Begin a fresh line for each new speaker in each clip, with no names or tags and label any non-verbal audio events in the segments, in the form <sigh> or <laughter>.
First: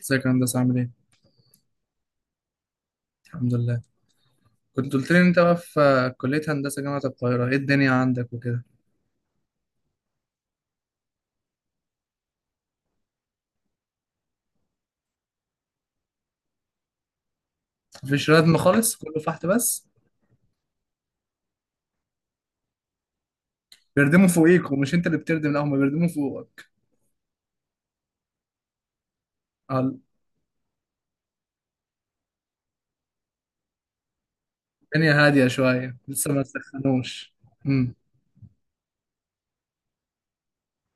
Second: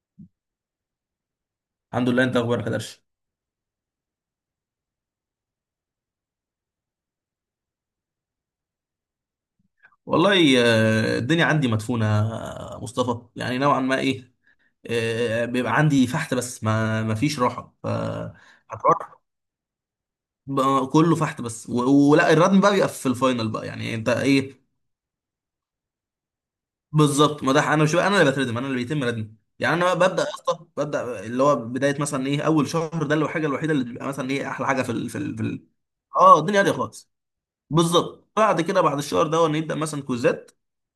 ازيك يا هندسة عامل ايه؟
الحمد لله. انت اخبارك يا درش؟
الحمد لله. كنت قلت لي ان انت بقى في كلية هندسة جامعة القاهرة، ايه الدنيا عندك وكده؟
والله آه، الدنيا عندي مدفونة. مصطفى، يعني نوعا ما ايه. بيبقى عندي فحت بس ما فيش راحة.
مفيش ردم خالص،
هتروح
كله فحت بس.
بقى كله فحت بس ولا الردم بقى بيبقى في الفاينل بقى، يعني انت
بيردموا
ايه؟
فوقيك ومش انت اللي بتردم، لا هما بيردموا فوقك.
بالظبط، ما ده انا مش بقى انا اللي بتردم، انا اللي بيتم ردمي. يعني انا
اه
ببدا يا اسطى، ببدا اللي هو بدايه مثلا ايه اول شهر ده، اللي هو الحاجه الوحيده اللي بتبقى مثلا ايه احلى حاجه
الدنيا هادية شوية لسه
اه
ما
الدنيا هاديه خالص.
استخدموش. امم
بالظبط، بعد كده بعد الشهر ده نبدا مثلا كوزات.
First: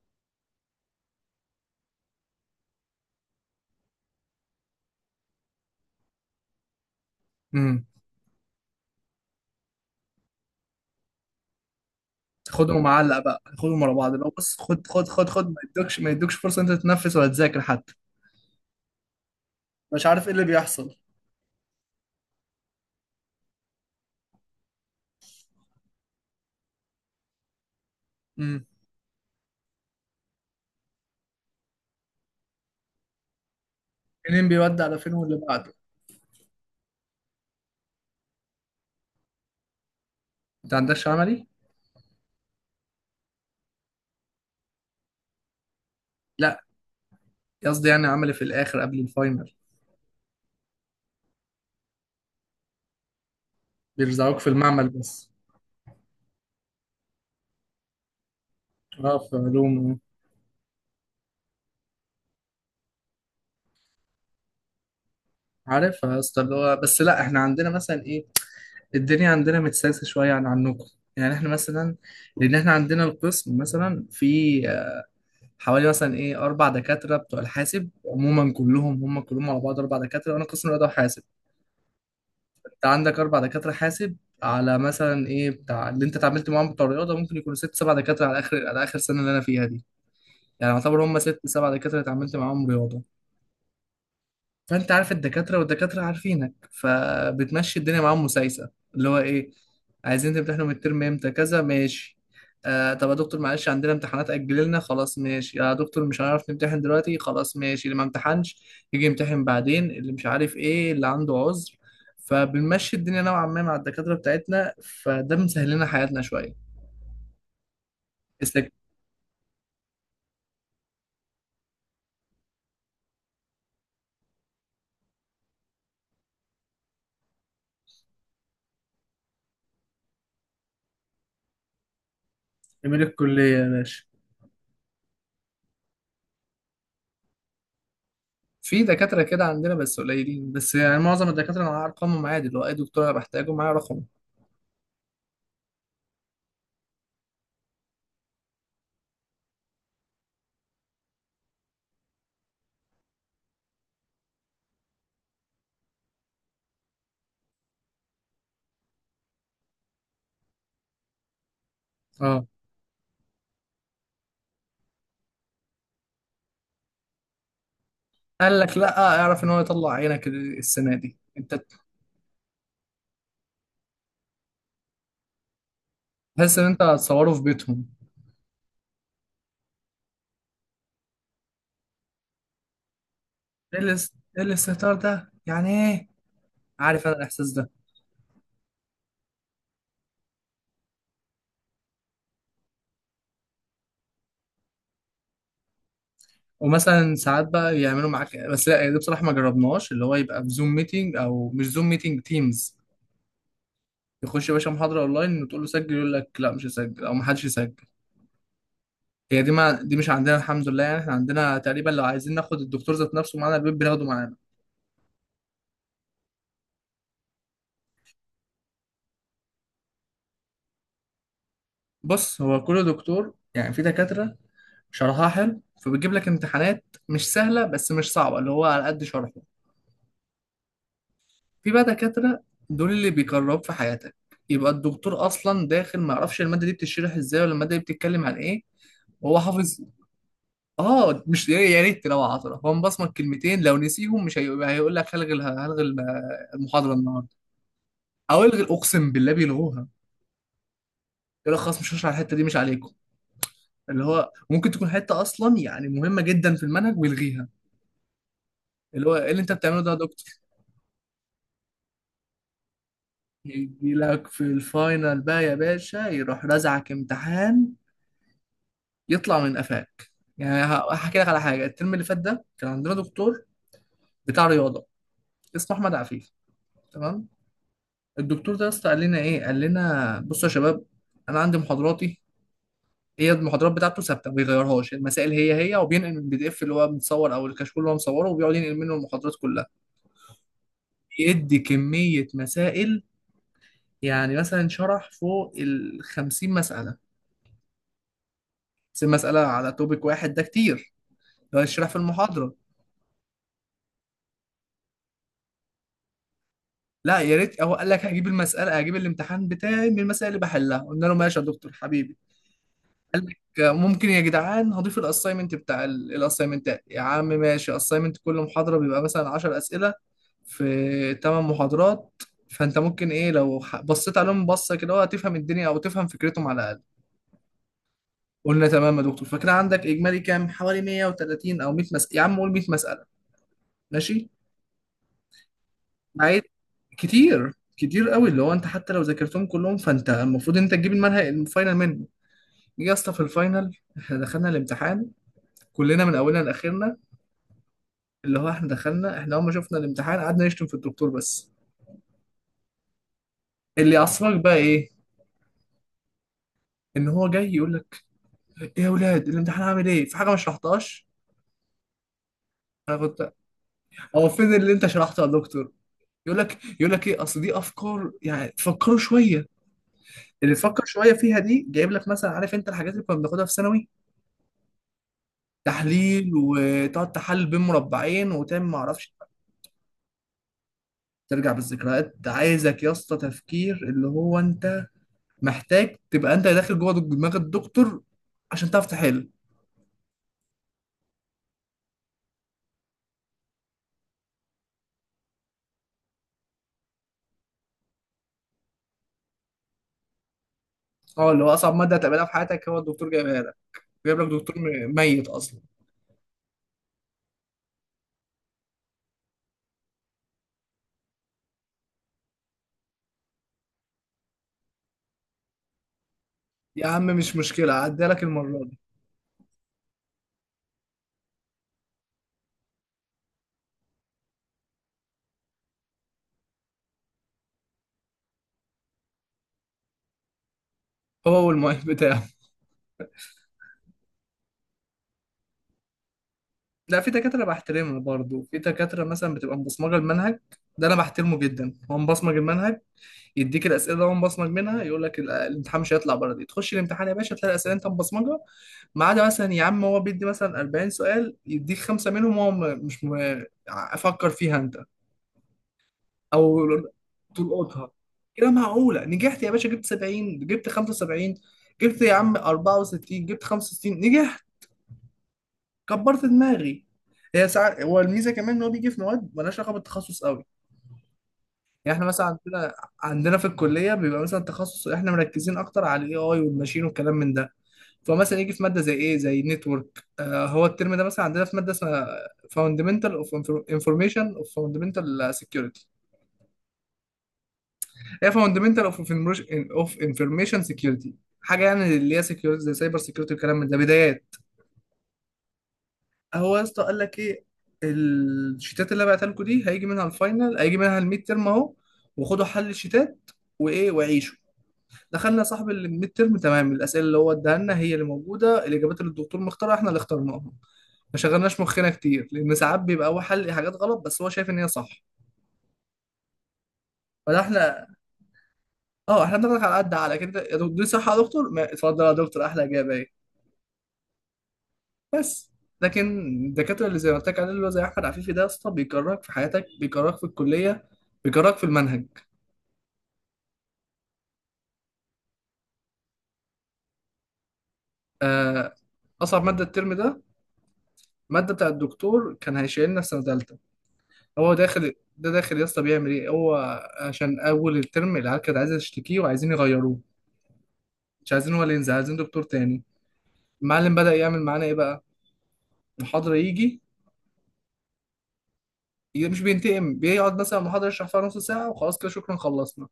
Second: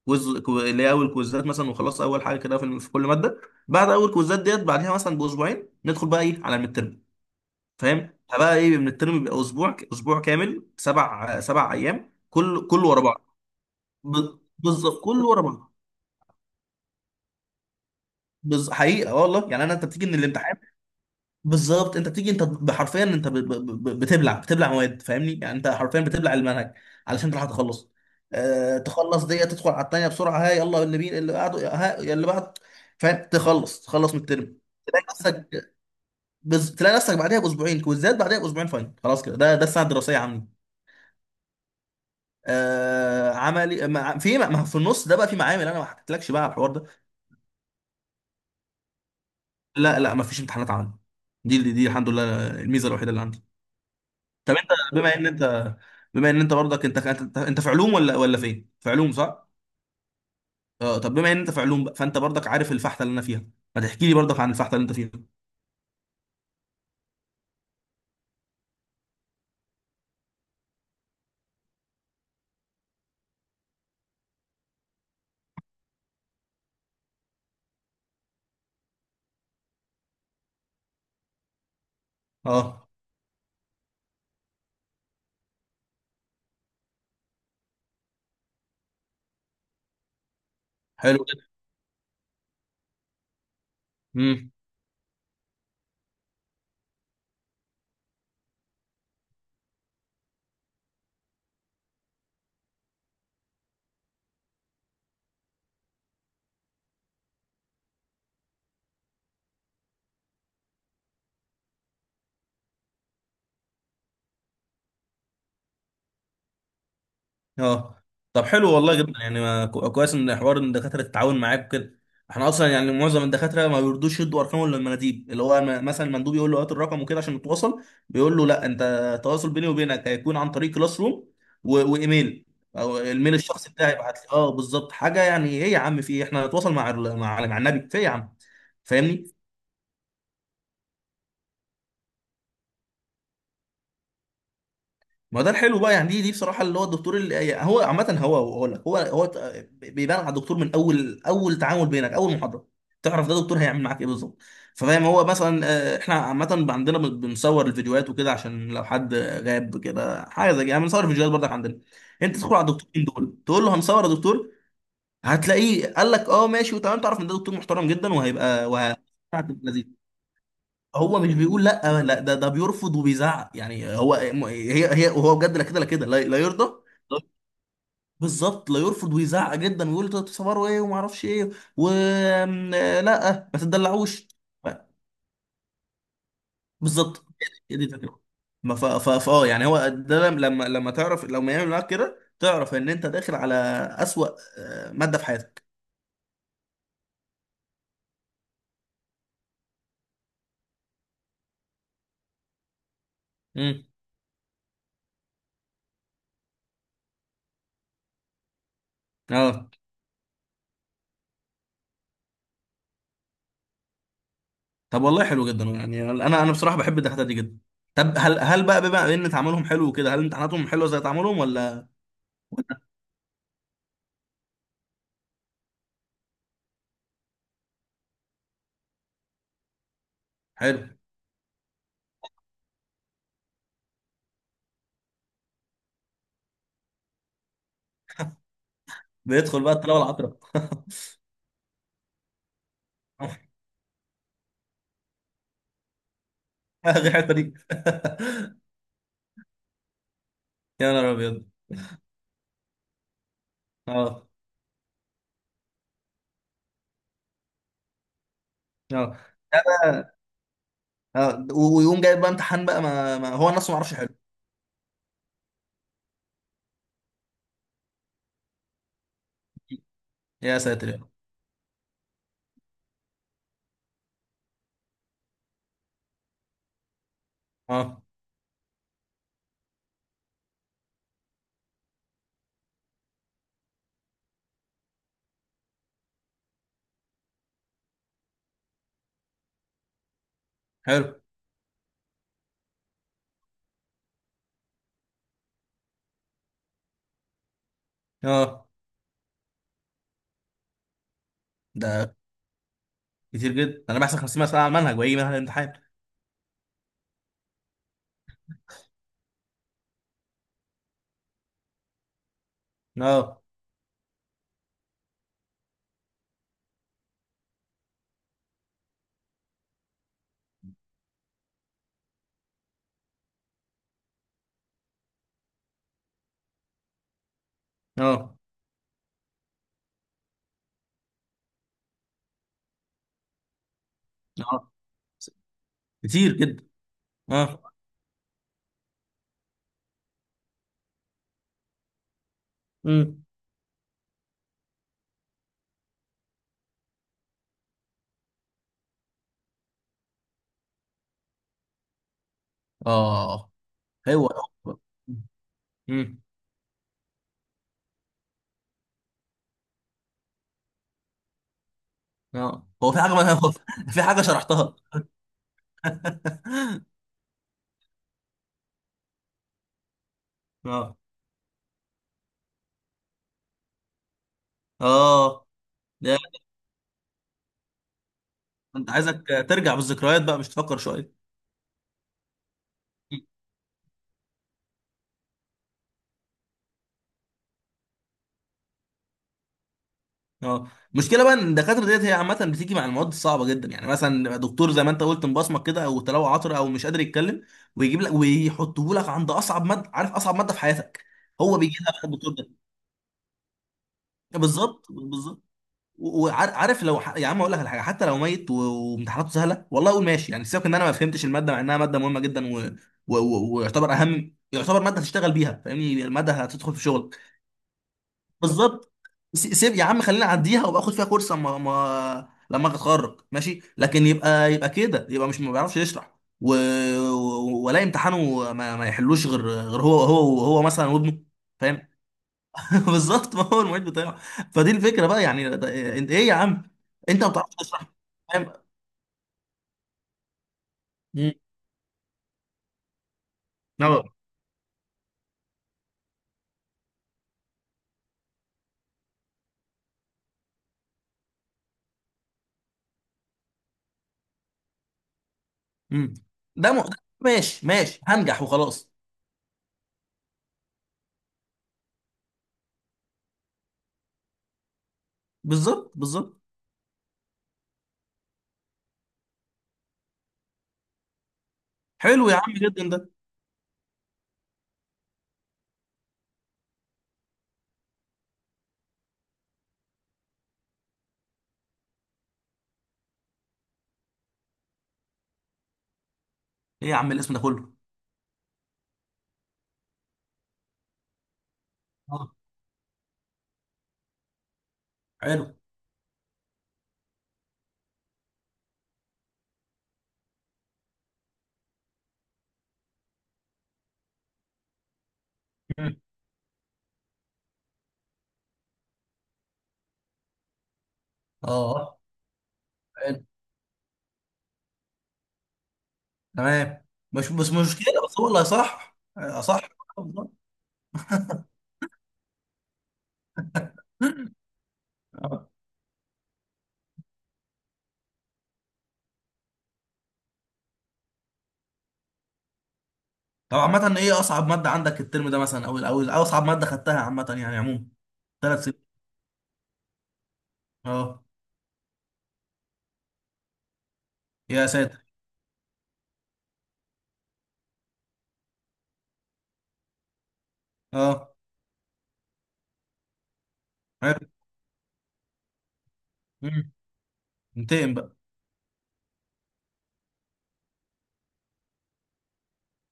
اللي هي اول كوزات مثلا، وخلاص اول حاجه كده في كل ماده. بعد اول كوزات ديت بعدها مثلا باسبوعين ندخل بقى ايه على الميد ترم.
امم
فاهم؟ فبقى ايه من الترم بيبقى اسبوع، اسبوع كامل، سبع ايام كل
خدهم
كله ورا
معلق
بعض.
بقى، خدهم ورا بعض بقى، بص خد
بالظبط،
خد
كله
خد
ورا
خد ما
بعض.
يدوكش ما يدوكش فرصة انت تتنفس ولا تذاكر حتى.
حقيقه والله، يعني انا انت بتيجي
مش
من
عارف ايه اللي
الامتحان.
بيحصل.
بالظبط، انت بتيجي انت بحرفيا، انت بتبلع مواد. فاهمني؟ يعني انت حرفيا بتبلع المنهج علشان تلحق تخلص.
امم
اه، تخلص دي تدخل على التانية بسرعة. ها، يلا اللي بين اللي بعده، ها اللي بعد. فاهم؟ تخلص، تخلص من
منين
الترم.
بيودي على
تلاقي
فين واللي
نفسك،
بعده.
تلاقي نفسك بعدها باسبوعين كويزات، بعدها باسبوعين فاينل، خلاص كده. ده ده السنة الدراسية عندي.
انت عندكش عملي؟
آه عملي ما في النص ده بقى في معامل، انا ما حكيتلكش بقى على
لا،
الحوار ده.
قصدي يعني عملي في الاخر قبل الفاينل.
لا ما فيش امتحانات عملي. دي دي الحمد لله الميزة الوحيدة اللي عندي.
بيرزعوك في
طب انت
المعمل
بما ان
بس.
انت، بما ان انت برضك، انت في علوم ولا ولا فين؟ في علوم
اه في
صح؟
علوم.
اه، طب بما ان انت في علوم بقى، فانت برضك عارف الفحته اللي انا فيها. ما تحكي لي برضك عن الفحته اللي انت فيها.
عارفها يا اسطى، اللي هو بس لا احنا عندنا مثلا ايه، الدنيا عندنا متسلسه شويه عن عنكم. يعني احنا مثلا، لان احنا عندنا القسم مثلا في حوالي مثلا ايه اربع دكاتره بتوع الحاسب عموما، كلهم هم كلهم على بعض اربع دكاتره، وانا قسم رياضه وحاسب. انت
اه،
عندك اربع دكاتره حاسب، على مثلا ايه بتاع اللي انت اتعاملت معاهم بتوع الرياضه ممكن يكونوا ست سبع دكاتره، على اخر على اخر سنه اللي انا فيها دي. يعني يعتبر هم
حلو
ست
جدا.
سبع دكاتره اتعاملت معاهم رياضه.
امم.
فانت عارف الدكاتره والدكاتره عارفينك، فبتمشي الدنيا معاهم مسايسه اللي هو ايه. عايزين تمتحنوا من الترم امتى؟ كذا، ماشي. آه طب يا دكتور معلش عندنا امتحانات اجل لنا، خلاص ماشي. يا دكتور مش هنعرف نمتحن دلوقتي، خلاص ماشي، اللي ما امتحنش يجي يمتحن بعدين اللي مش عارف ايه اللي عنده عذر. فبنمشي الدنيا نوعا ما مع الدكاتره بتاعتنا، فده مسهل لنا حياتنا شويه.
اه، طب حلو
استك-
والله جدا. يعني ما كويس ان حوار ان الدكاتره تتعاون معاك وكده. احنا اصلا يعني معظم الدكاتره ما بيرضوش يدوا ارقام ولا المناديب. اللي هو مثلا المندوب يقول له هات الرقم وكده عشان نتواصل، بيقول له لا، انت التواصل بيني وبينك هيكون عن طريق كلاس روم، وايميل او
جميل
الميل
الكليه يا
الشخصي بتاعي
باشا.
يبعت لي. اه بالظبط، حاجه يعني ايه يا عم في إيه؟ احنا نتواصل مع مع النبي في ايه يا عم.
في دكاترة
فاهمني؟
كده عندنا بس قليلين، بس يعني معظم الدكاترة أنا أرقامهم عادي، اللي هو أي دكتور أنا بحتاجه معايا رقم.
ما ده الحلو بقى، يعني دي دي بصراحه. اللي هو الدكتور اللي يعني هو عامه هو هو لك هو هو بيبان على الدكتور من اول، اول تعامل بينك، اول محاضره تعرف ده دكتور هيعمل معاك ايه بالظبط. فاهم؟ هو مثلا احنا عامه عندنا بنصور الفيديوهات وكده عشان لو حد غاب كده حاجه زي كده، يعني بنصور الفيديوهات برضك عندنا. انت
اه
تدخل على الدكتورين دول تقول له هنصور يا دكتور، هتلاقيه قال لك اه ماشي وتمام، تعرف ان ده دكتور محترم جدا
قال
وهيبقى
لك لا، اعرف ان هو يطلع عينك السنه
هو
دي
مش
انت.
بيقول لا، لا ده ده بيرفض وبيزعق. يعني هو هي هي، وهو بجد لا كده، لا كده، لا
تحس
يرضى.
ان انت
لا-
هتصوره في بيتهم.
بالظبط، لا يرفض ويزعق جدا ويقول انتوا بتصوروا ايه وما اعرفش ايه. و آم، آه، لا ما
ايه الاس-
تدلعوش.
إيه
ف-
الاستهتار ده؟ يعني ايه. عارف انا
بالظبط،
الاحساس ده.
هي دي الفكره. ما اه يعني هو ده لما تعرف لما يعمل معاك كده، تعرف ان انت داخل على اسوأ ماده في حياتك.
ومثلا ساعات بقى يعملوا معاك، بس لا ده بصراحه ما جربناش، اللي هو يبقى في زوم ميتنج او مش زوم ميتنج تيمز.
امم.
يخش يا باشا محاضره اونلاين وتقول له سجل، يقول لك لا مش هسجل او ما حدش يسجل. هي دي،
اه،
ما دي مش عندنا الحمد لله. يعني احنا عندنا تقريبا لو عايزين ناخد الدكتور ذات نفسه معانا البيت بناخده معانا.
طب والله حلو جدا. يعني انا، انا بصراحه بحب الدكاتره دي جدا. طب هل، هل بقى بما ان تعاملهم حلو كده، هل امتحاناتهم حلوه زي تعاملهم ولا؟
بص هو كل دكتور، يعني في دكاتره شرحها حلو فبتجيب لك امتحانات مش سهلة بس مش صعبة، اللي هو على قد شرحه.
حلو،
في بقى دكاترة دول اللي بيجرب في حياتك، يبقى الدكتور أصلا داخل ما يعرفش المادة دي بتشرح إزاي ولا المادة دي بتتكلم عن إيه، وهو
بيدخل بقى
حافظ.
الطلبه العطره.
آه مش يا ريت لو عطرة، هو مبصمك
<laughs>
كلمتين لو نسيهم مش هيقول لك هلغي هلغي المحاضرة
غير
النهاردة.
الحته دي. <laughs>
أو الغي، أقسم بالله بيلغوها.
يا نهار ابيض.
يقول لك خلاص مش هشرح الحتة دي، مش عليكم. اللي
اه،
هو ممكن تكون حتة أصلا يعني مهمة جدا في المنهج ويلغيها.
اه.
اللي هو إيه اللي أنت
ده
بتعمله ده يا
بقى،
دكتور؟
اه، ويقوم جايب بقى امتحان بقى، ما، ما هو نفسه ما يعرفش.
يجي
حلو.
لك في الفاينل بقى يا باشا، يروح رزعك امتحان يطلع من قفاك.
يا
يعني
ساتر يا رب.
هحكي لك على حاجه، الترم اللي فات ده كان عندنا دكتور بتاع رياضه اسمه احمد عفيف، تمام.
اه،
الدكتور ده يا اسطى قال لنا ايه، قال لنا بصوا يا شباب انا عندي محاضراتي. هي المحاضرات بتاعته ثابته ما بيغيرهاش، المسائل هي هي، وبينقل من البي دي اف اللي هو متصور او الكشكول اللي هو مصوره، وبيقعد ينقل منه المحاضرات كلها.
حلو.
يدي كميه مسائل، يعني مثلا شرح فوق ال 50 مساله،
اه،
بس المساله على توبيك واحد ده كتير لو يشرح في
ده
المحاضره.
كتير جدا. انا بحسب 50 مساله على المنهج وهيجي منهج الامتحان.
لا يا ريت، هو قال لك هجيب المساله، هجيب الامتحان بتاعي من المسائل اللي بحلها، قلنا له ماشي يا دكتور حبيبي.
اه،
ممكن يا جدعان هضيف الاساينمنت بتاع الاساينمنتات يا عم، ماشي، اساينمنت كل محاضره بيبقى مثلا 10 اسئله في 8 محاضرات، فانت ممكن ايه لو بصيت عليهم بصه كده، هو هتفهم الدنيا او تفهم فكرتهم على الاقل.
اه،
قلنا تمام يا دكتور، فكده عندك اجمالي كام، حوالي 130 او 100 مساله، يا عم قول 100 مساله، ماشي.
اه، كتير
عايز،
جدا.
كتير
اه،
كتير قوي، اللي هو انت حتى لو ذاكرتهم كلهم فانت المفروض انت تجيب المنهج الفاينل منه. جه يا اسطى في
امم.
الفاينل، احنا دخلنا الامتحان كلنا من اولنا لاخرنا، اللي هو احنا دخلنا، احنا اول ما شفنا الامتحان قعدنا نشتم في الدكتور بس.
اه،
اللي
هو،
يعصبك بقى ايه،
امم.
ان هو جاي يقول لك ايه يا اولاد الامتحان عامل ايه، في حاجه ما شرحتهاش؟
اه، هو
انا
في حاجه <laughs>
كنت،
هو في حاجه
هو فين اللي
شرحتها.
انت شرحته يا دكتور؟ يقول لك ايه، اصل دي افكار يعني تفكروا شويه. اللي تفكر
اه،
شويه فيها دي جايب لك، مثلا عارف انت الحاجات اللي كنا بناخدها في ثانوي،
اه، ده
تحليل وتقعد تحلل بين مربعين وتعمل ما
انت
اعرفش.
عايزك ترجع بالذكريات بقى مش تفكر شويه.
ترجع بالذكريات، ده عايزك يا اسطى تفكير، اللي هو انت محتاج تبقى انت داخل جوه دماغ الدكتور عشان تعرف تحل.
اه، المشكله بقى ان الدكاتره ديت هي عامه بتيجي مع المواد الصعبه جدا، يعني مثلا دكتور زي ما انت قلت مبصمك كده، او تلاوه عطره، او مش قادر يتكلم، ويجيب لك ويحطه لك عند اصعب ماده. عارف اصعب ماده في حياتك
اه اللي هو
هو
اصعب
بيجي
ماده
لك
هتقابلها
الدكتور
في
ده.
حياتك هو الدكتور جايبها لك. جايب لك دكتور
بالظبط،
ميت
بالظبط.
اصلا.
وعارف، لو يا عم اقول لك على حاجه، حتى لو ميت وامتحاناته سهله، والله اقول ماشي. يعني سيبك ان انا ما فهمتش الماده، مع انها ماده مهمه جدا، ويعتبر اهم، يعتبر ماده تشتغل بيها. فاهمني؟ الماده هتدخل في
يا عم
شغلك.
مش مشكله عدي لك المره دي.
بالظبط. سيب يا عم، خلينا اعديها وابقى اخد فيها كورس اما ما... لما أجي اتخرج ماشي، لكن يبقى، يبقى كده يبقى مش ما بيعرفش يشرح، و... ولا امتحانه ما يحلوش غير، غير هو مثلا وابنه.
هو والمعيد
فاهم؟
بتاعه.
<laughs> بالظبط، ما هو المعيد بتاعه. فدي الفكره بقى، يعني ده، انت ايه يا عم؟
لا في
انت ما
دكاتره
بتعرفش تشرح.
بحترمها برضه،
فاهم؟
في دكاتره مثلا بتبقى مبصمجه المنهج، ده انا
مم.
بحترمه جدا هو مبصمج المنهج، يديك
اه.
الاسئله وأنا مبصمج منها. يقول لك الامتحان مش هيطلع بره دي، تخش الامتحان يا باشا تلاقي الاسئله انت مبصمجها. ما عدا مثلا يا عم هو بيدي مثلا 40 سؤال، يديك خمسه منهم هو م- مش م- افكر فيها انت.
امم.
او
ده ماشي،
تلقطها،
ماشي هنجح
كده
وخلاص.
معقوله نجحت يا باشا، جبت 70، جبت 75، جبت يا عم 64، جبت 65، نجحت.
بالظبط،
كبرت
بالظبط.
دماغي. هي ساعات هو الميزه كمان ان هو بيجي في مواد مالهاش علاقه بالتخصص قوي. يعني احنا مثلا
حلو يا عم
عندنا،
جدا ده.
عندنا في الكليه بيبقى مثلا تخصص، احنا مركزين اكتر على الاي اي والماشين والكلام من ده. فمثلا يجي في ماده زي ايه، زي نتورك. آه هو الترم ده مثلا عندنا في ماده اسمها فاوندمنتال اوف انفورميشن اوف فاوندمنتال سكيورتي.
ايه يا عم الاسم ده كله؟
هي فاوندمنتال اوف اوف انفورميشن سكيورتي، حاجه يعني اللي هي
آه.
سكيورتي زي سايبر سكيورتي والكلام من ده بدايات.
حلو.
هو يا اسطى قال لك ايه، الشيتات اللي بعتها لكم دي هيجي منها الفاينل، هيجي منها الميد ترم اهو، وخدوا حل الشيتات وايه وعيشوا. دخلنا صاحب
مم.
الميد ترم، تمام، الاسئله اللي هو اداها لنا هي اللي موجوده، الاجابات اللي الدكتور مختارها احنا اللي اخترناها. ما شغلناش مخنا
اه،
كتير، لان ساعات بيبقى هو
حلو،
حل حاجات غلط بس هو شايف ان هي صح.
تمام. مش
فده
بس
احنا،
مشكله، بس هو اللي هيصح
اه احنا بناخد
اصح.
على قد على كده، يا دكتور دي صح، يا دكتور ما اتفضل يا دكتور احلى اجابه اهي.
آه.
بس لكن الدكاتره اللي زي ما قلت لك عليه، اللي هو زي احمد عفيفي ده، يا اسطى بيكرهك في حياتك، بيكرهك في الكليه، بيكرهك في المنهج.
طب عامه ايه اصعب ماده عندك الترم ده مثلا، او او أو اصعب ماده خدتها عامه يعني عموما
آه،
3 سنين؟
اصعب ماده الترم ده،
اه.
ماده بتاع الدكتور كان هيشيلنا في سنه تالتة. هو
يا
داخل،
ساتر.
ده داخل يا اسطى بيعمل ايه هو، عشان اول الترم العيال كانت عايزه تشتكيه وعايزين يغيروه،
اه،
مش عايزين هو اللي ينزل عايزين دكتور تاني. المعلم بدأ يعمل معانا ايه بقى، محاضره
حلو.
يجي،
انتقم بقى.
مش بينتقم، بيقعد مثلا المحاضره يشرح فيها نص ساعه وخلاص كده شكرا خلصنا.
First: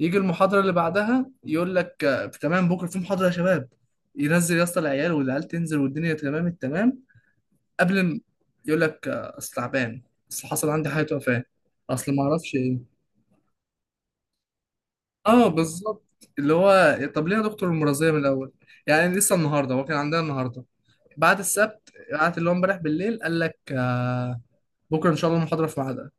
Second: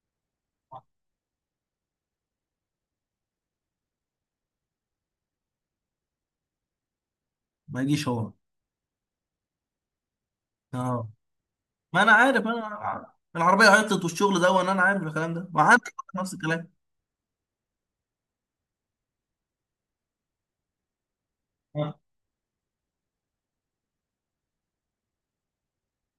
يجي المحاضره اللي بعدها يقول لك تمام بكره في محاضره يا شباب. ينزل يا اسطى العيال والعيال تنزل والدنيا تمام التمام.
ما
قبل
يجيش
م-
هو.
يقول لك اصل تعبان، اصل حصل عندي
اه،
حاجه، وفاه،
ما انا
اصل ما
عارف،
اعرفش ايه.
انا العربيه عطلت والشغل ده، وانا، انا عارف الكلام ده،
اه
ما عندك
بالظبط،
نفس
اللي
الكلام.
هو طب ليه يا دكتور المرضية من الأول؟ يعني لسه النهاردة هو كان عندنا النهاردة بعد السبت،
اه،
قعدت اللي هو امبارح بالليل قال لك آه بكرة إن شاء الله المحاضرة في ميعادها.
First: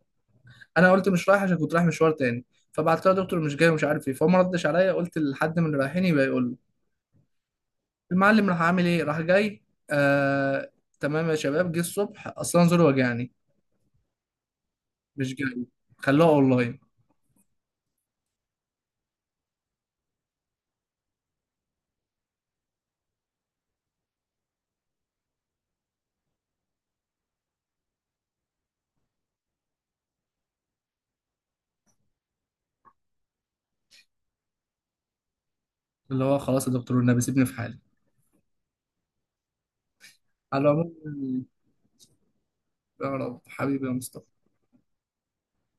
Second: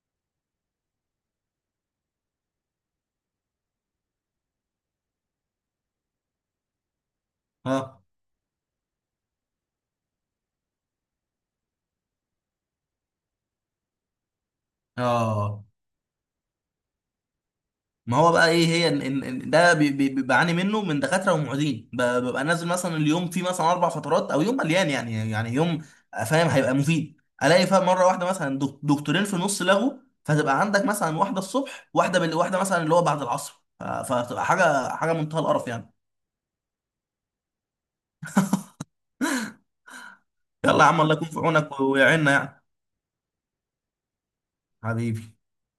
أنا قلت مش رايح عشان كنت رايح مشوار تاني، فبعت له يا دكتور مش جاي ومش عارف ايه، فهو ما ردش عليا، قلت لحد من اللي رايحين يبقى يقول له.
اه،
المعلم راح عامل ايه، راح جاي آه تمام يا شباب جه الصبح أصلا زوري وجعني، مش
اه.
جاي، خلوها أونلاين.
ما هو بقى ايه؟ هي إن ده بعاني منه من دكاتره ومعيدين. ببقى نازل مثلا اليوم فيه مثلا 4 فترات، او يوم مليان يعني، يعني فاهم هيبقى مفيد الاقي، فاهم مره واحده مثلا دكتورين في نص لغو، فتبقى عندك مثلا واحده الصبح، واحده واحده مثلا اللي هو بعد العصر، فتبقى حاجه، حاجه منتهى القرف يعني.
اللي هو خلاص يا دكتور والنبي سيبني في حالي. على
يلا يا
العموم
عم، الله يكون في
يعني،
عونك ويعيننا يعني.
يا رب حبيبي يا مصطفى.
حبيبي.